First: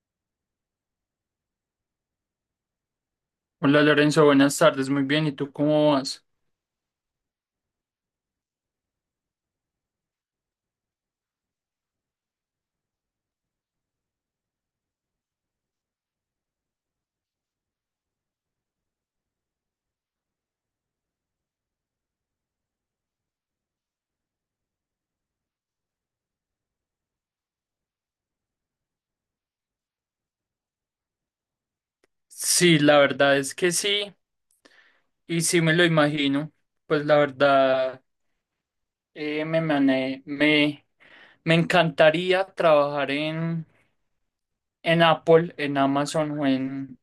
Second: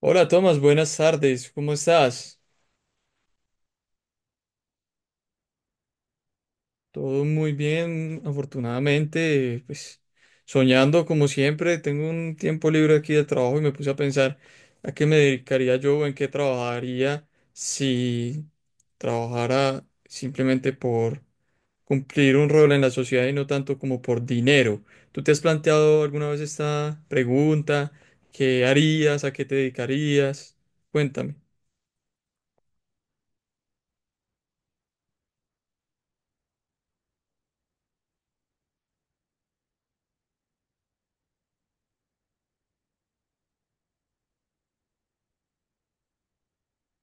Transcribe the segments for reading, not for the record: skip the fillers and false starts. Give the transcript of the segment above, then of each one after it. Hola Tomás, buenas tardes, ¿cómo estás? Hola Lorenzo, buenas tardes, muy bien, ¿y tú cómo vas? Todo muy bien, afortunadamente, pues soñando como siempre, tengo un tiempo libre aquí de trabajo y me puse a pensar a qué me dedicaría yo o en qué trabajaría si trabajara simplemente por cumplir un rol en la sociedad y no tanto como por dinero. ¿Tú te has planteado alguna vez esta pregunta? ¿Qué harías? ¿A qué te dedicarías? Cuéntame. Sí, la verdad es que sí, y sí me lo imagino, pues la verdad eh, me, mane- me, me encantaría trabajar en, Apple, en Amazon o en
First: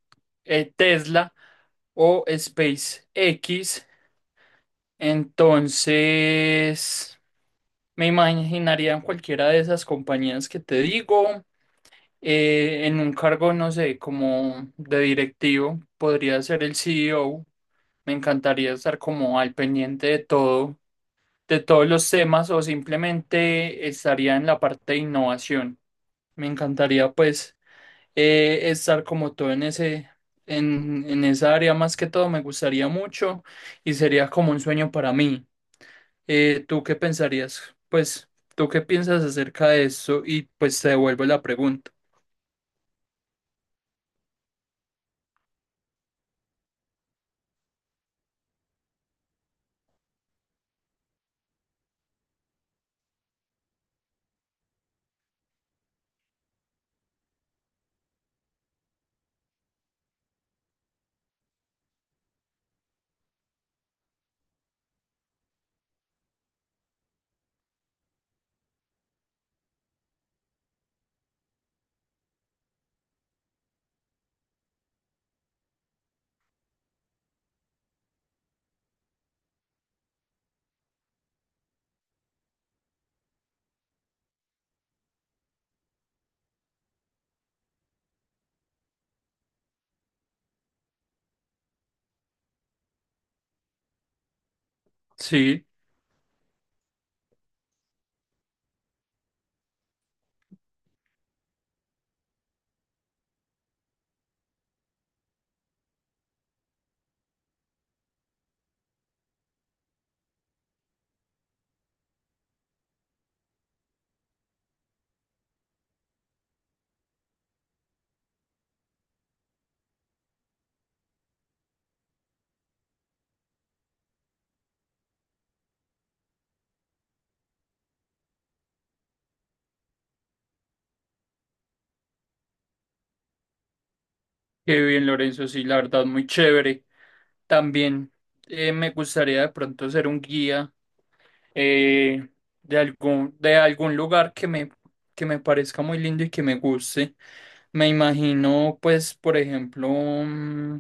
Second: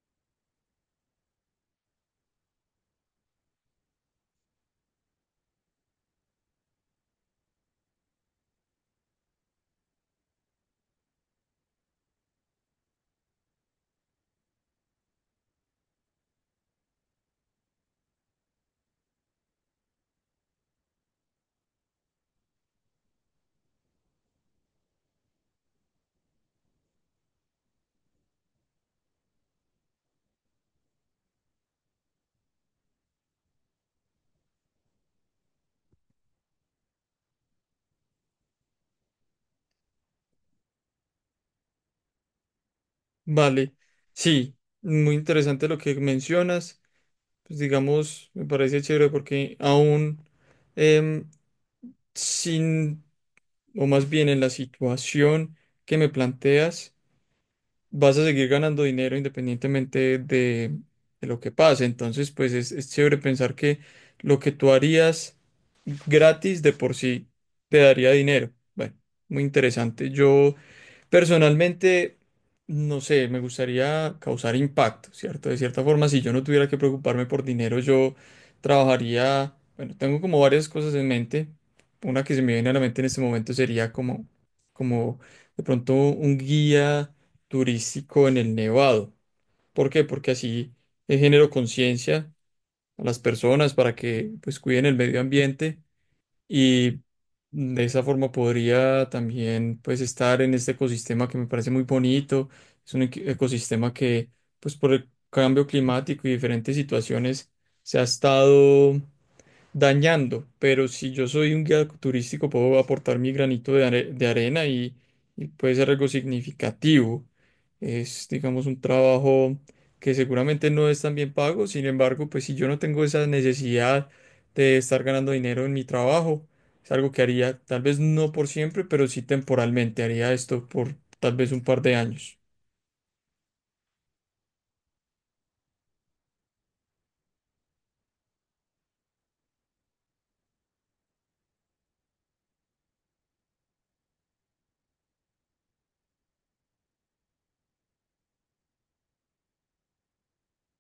eh, Tesla o SpaceX, entonces me imaginaría en cualquiera de esas compañías que te digo, en un cargo, no sé, como de directivo, podría ser el CEO. Me encantaría estar como al pendiente de todo, de todos los temas o simplemente estaría en la parte de innovación. Me encantaría pues estar como todo en esa área más que todo, me gustaría mucho y sería como un sueño para mí. ¿Tú qué pensarías? Pues, ¿tú qué piensas acerca de eso? Y pues te devuelvo la pregunta. Vale, sí, muy interesante lo que mencionas. Pues digamos, me parece chévere porque aún em, sin, o más bien en la situación que me planteas, vas a seguir ganando dinero independientemente de lo que pase. Entonces, pues es chévere pensar que lo que tú harías gratis de por sí te daría dinero. Bueno, muy interesante. Yo personalmente, no sé, me gustaría causar impacto, ¿cierto? De cierta forma, si yo no tuviera que preocuparme por dinero, yo trabajaría, bueno, tengo como varias cosas en mente. Una que se me viene a la mente en este momento sería como de pronto un guía turístico en el Nevado. ¿Por qué? Porque así genero conciencia a las personas para que pues cuiden el medio Sí. ambiente y de esa forma podría también pues estar en este ecosistema que me parece muy bonito. Es un ecosistema que pues por el cambio climático y diferentes situaciones se ha estado dañando, pero si yo soy un guía turístico puedo aportar mi granito de arena y puede ser algo significativo. Es, digamos, un trabajo que seguramente no es tan bien pago. Sin embargo, pues si yo no tengo esa necesidad de estar ganando dinero en mi trabajo, es algo que haría, tal vez no por siempre, pero sí temporalmente. Haría esto por tal vez un par de años. Qué bien, Lorenzo, sí, la verdad, muy chévere. También me gustaría de pronto ser un guía, eh, de algún lugar que me parezca muy lindo y que me guste. Me imagino, pues, por ejemplo,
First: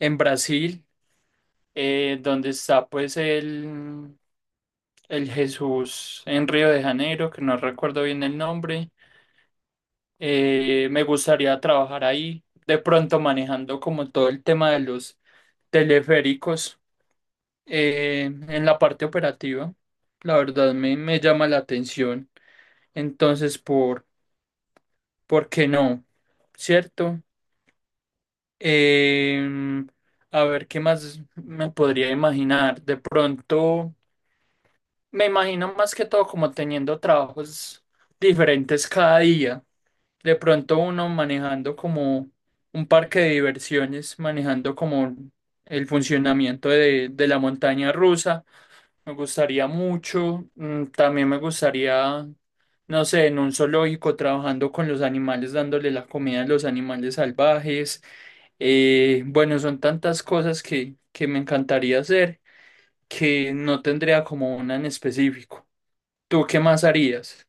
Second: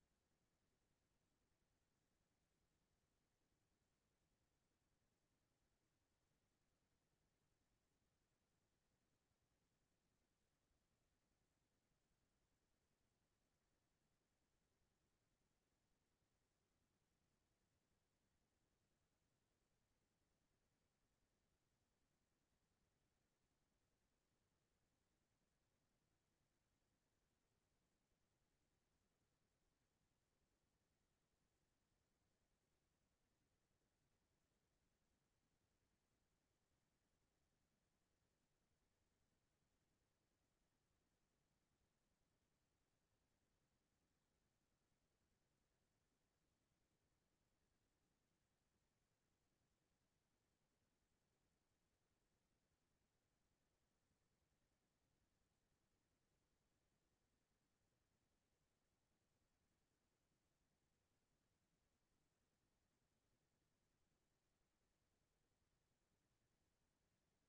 en Brasil, donde está pues el Jesús en Río de Janeiro, que no recuerdo bien el nombre. Me gustaría trabajar ahí, de pronto manejando como todo el tema de los teleféricos, en la parte operativa, la verdad me llama la atención. Entonces, ¿Por qué no? ¿Cierto? Em, a ver, ¿qué más me podría imaginar? De pronto, me imagino más que todo como teniendo trabajos diferentes cada día. De pronto uno manejando como un parque de diversiones, manejando como el funcionamiento de la montaña rusa. Me gustaría mucho. También me gustaría, no sé, en un zoológico trabajando con los animales, dándole la comida a los animales salvajes. Bueno, son tantas cosas que me encantaría hacer que no tendría como una en específico. ¿Tú qué más harías?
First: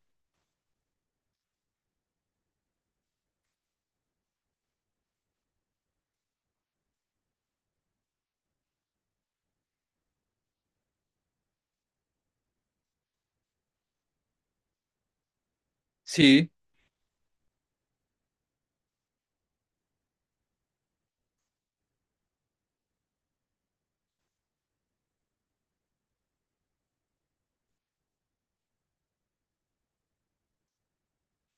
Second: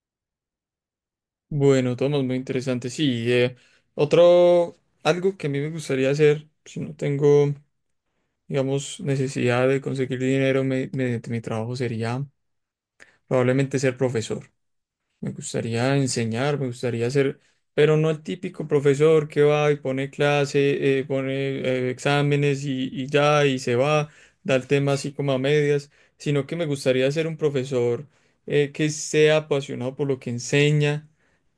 Bueno, Tomás, muy interesante. Sí, otro, algo que a mí me gustaría hacer, si no tengo, digamos, necesidad de conseguir dinero mediante mi trabajo, sería probablemente ser profesor. Me gustaría Sí, enseñar, me gustaría ser, pero no el típico profesor que va y pone clase, pone exámenes y ya, y se va, da el tema así como a medias, sino que me gustaría ser un profesor que sea apasionado por lo que enseña,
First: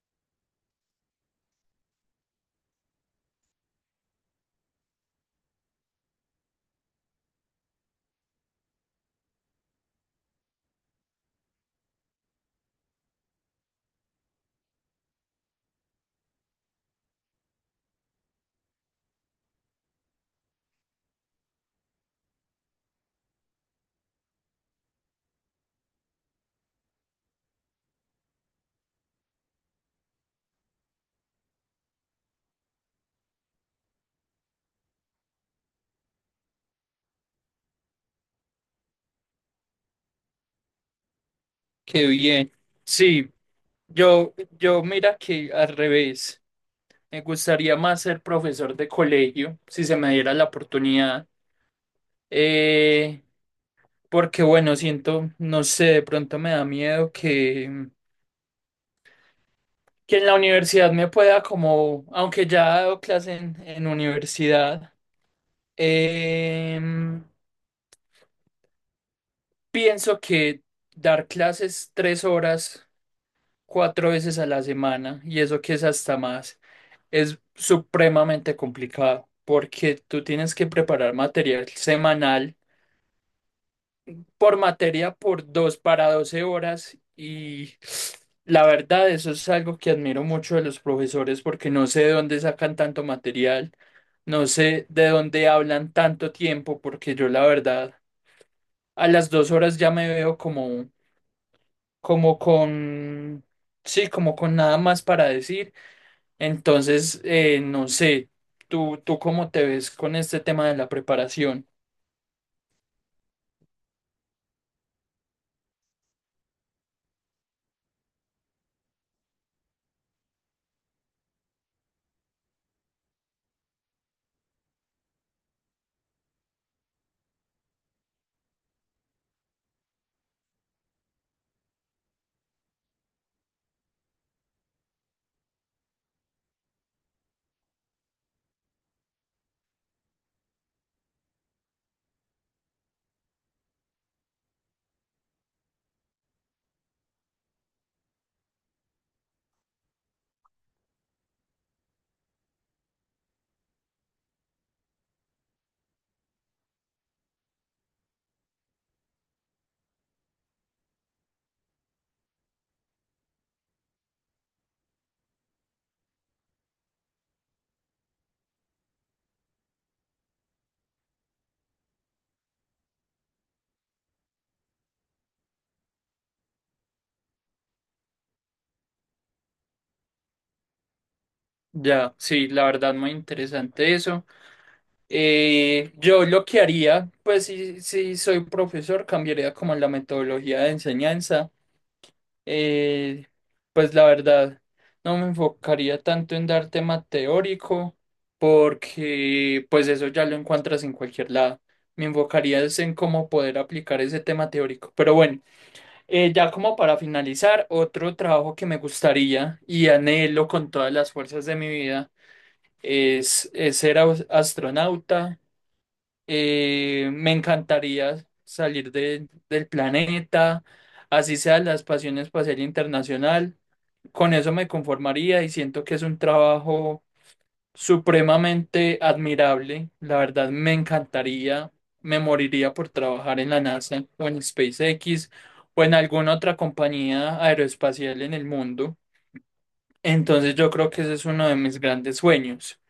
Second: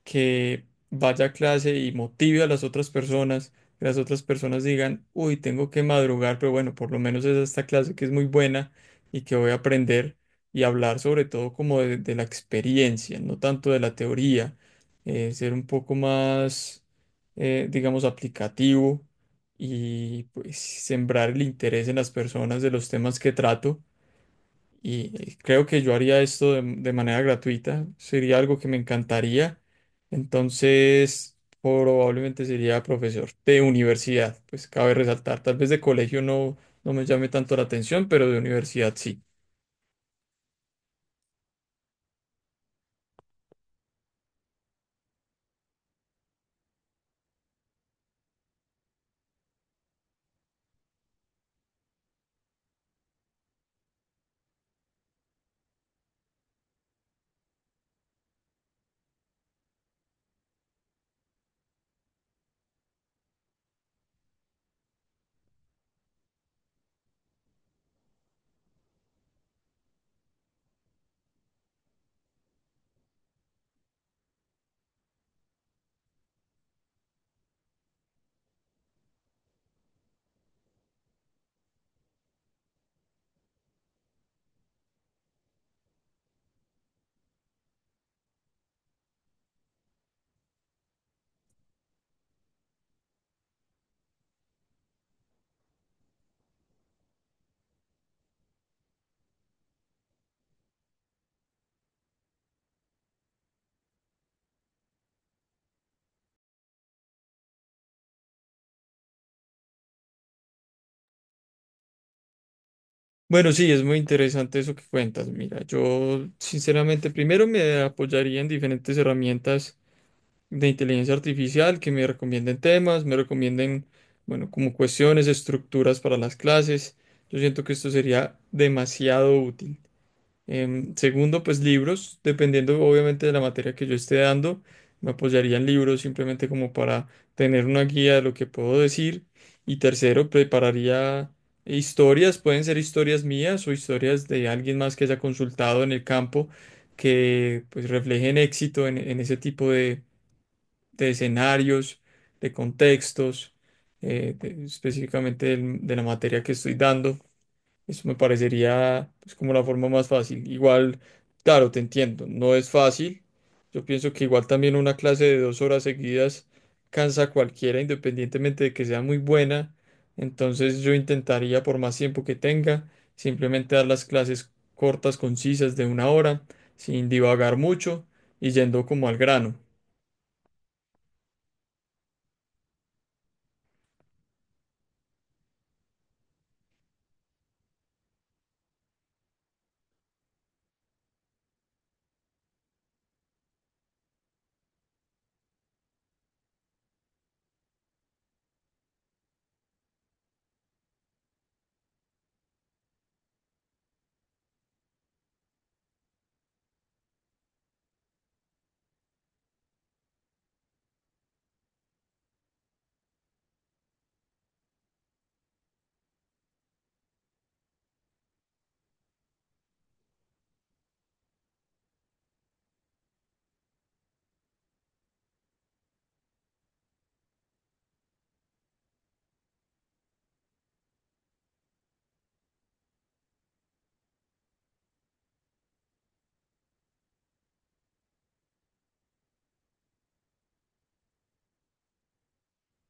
que vaya a clase y motive a las otras personas, que las otras personas digan, uy, tengo que madrugar, pero bueno, por lo menos es esta clase que es muy buena y que voy a aprender y hablar sobre todo como de la experiencia, no tanto de la teoría, ser un poco más, digamos, aplicativo y pues sembrar el interés en las personas de los temas que trato. Y creo que yo haría esto de manera gratuita, sería algo que me encantaría. Entonces, probablemente sería profesor de universidad, pues cabe resaltar, tal vez de colegio no, no me llame tanto la atención, pero de universidad sí. qué bien. Sí, yo mira que al revés. Me gustaría más ser profesor de colegio, si se me diera la oportunidad. Eh, Porque bueno, siento, no sé, de pronto me da miedo que en la universidad me pueda como, aunque ya he dado clase en universidad, em, pienso que dar clases 3 horas, 4 veces a la semana, y eso que es hasta más, es supremamente complicado, porque tú tienes que preparar material semanal por materia por 2 para 12 horas. Y la verdad eso es algo que admiro mucho de los profesores porque no sé de dónde sacan tanto material, no sé de dónde hablan tanto tiempo porque yo la verdad a las 2 horas ya me veo como con, sí, como con nada más para decir. Entonces, no sé, ¿tú cómo te ves con este tema de la preparación? Bueno, sí, es muy interesante eso que cuentas. Mira, yo sinceramente primero me apoyaría en diferentes herramientas de inteligencia artificial que me recomienden temas, me recomienden, bueno, como cuestiones, estructuras para las clases. Yo siento que esto sería demasiado útil. Segundo, pues libros, dependiendo obviamente de la materia que yo esté dando, me apoyaría en libros simplemente como para tener una guía de lo que puedo decir. Y tercero, prepararía historias, pueden ser historias mías o historias de alguien más que haya consultado en el campo, que pues reflejen éxito en ese tipo de escenarios, de contextos, específicamente de la materia que estoy dando. Eso me parecería pues, como la forma más fácil. Igual, claro, te entiendo, no es fácil. Yo pienso que igual también una clase de 2 horas seguidas cansa a cualquiera, independientemente de que sea muy buena. Entonces yo intentaría, por más tiempo que tenga, simplemente dar las clases cortas, concisas, de 1 hora, sin divagar mucho y yendo como al grano. Ya, sí, la verdad muy interesante eso. Yo lo que haría, pues si soy profesor, cambiaría como la metodología de enseñanza. Eh, pues la verdad, no me enfocaría tanto en dar tema teórico, porque pues eso ya lo encuentras en cualquier lado. Me enfocaría es en cómo poder aplicar ese tema teórico. Pero bueno, ya como para finalizar, otro trabajo que me gustaría y anhelo con todas las fuerzas de mi vida es ser astronauta. Me encantaría salir del planeta, así sea la Pasión Espacial Internacional. Con eso me conformaría y siento que es un trabajo supremamente admirable. La verdad, me encantaría, me moriría por trabajar en la NASA o en SpaceX o en alguna otra compañía aeroespacial en el mundo. Entonces yo creo que ese es uno de mis grandes sueños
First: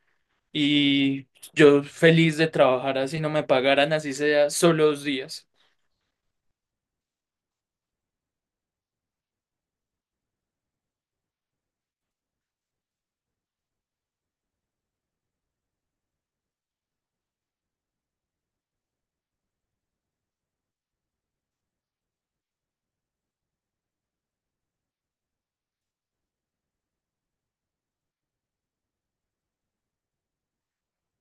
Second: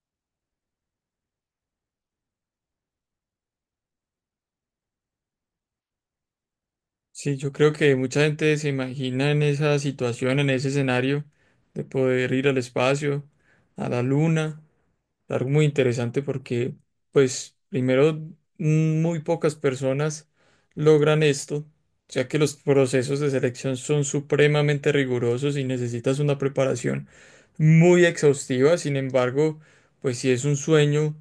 y yo feliz de trabajar así no me pagaran, así sea solo 2 días. Sí, yo creo que mucha gente se imagina en esa situación, en ese escenario, de poder ir al espacio, a la luna. Algo muy interesante porque, pues, primero, muy pocas personas logran esto, ya que los procesos de selección son supremamente rigurosos y necesitas una preparación muy exhaustiva. Sin embargo, pues, si es un sueño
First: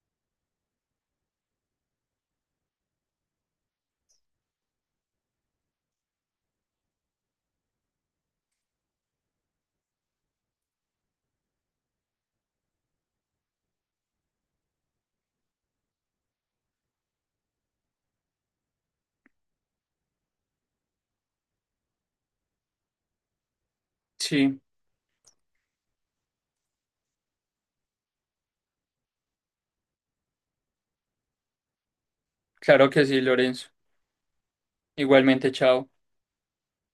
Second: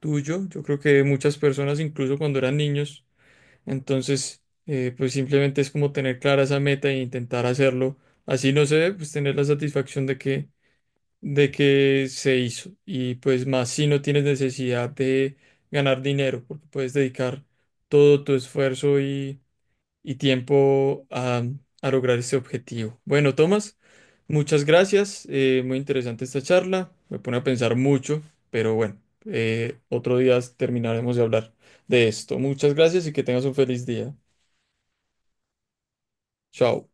tuyo, yo creo que de muchas personas, incluso cuando eran niños, entonces, pues, simplemente es como tener clara esa meta e intentar hacerlo. Así, no sé, pues, tener la satisfacción de que se hizo. Y pues más si no tienes necesidad de ganar dinero, porque puedes dedicar todo tu esfuerzo y tiempo a lograr ese objetivo. Bueno, Tomás, Sí, muchas gracias. Muy interesante esta charla. Me pone a pensar mucho, pero bueno, otro día terminaremos de hablar de esto. Muchas claro que gracias y sí, que tengas un Lorenzo. feliz día. Igualmente, chao. Chao.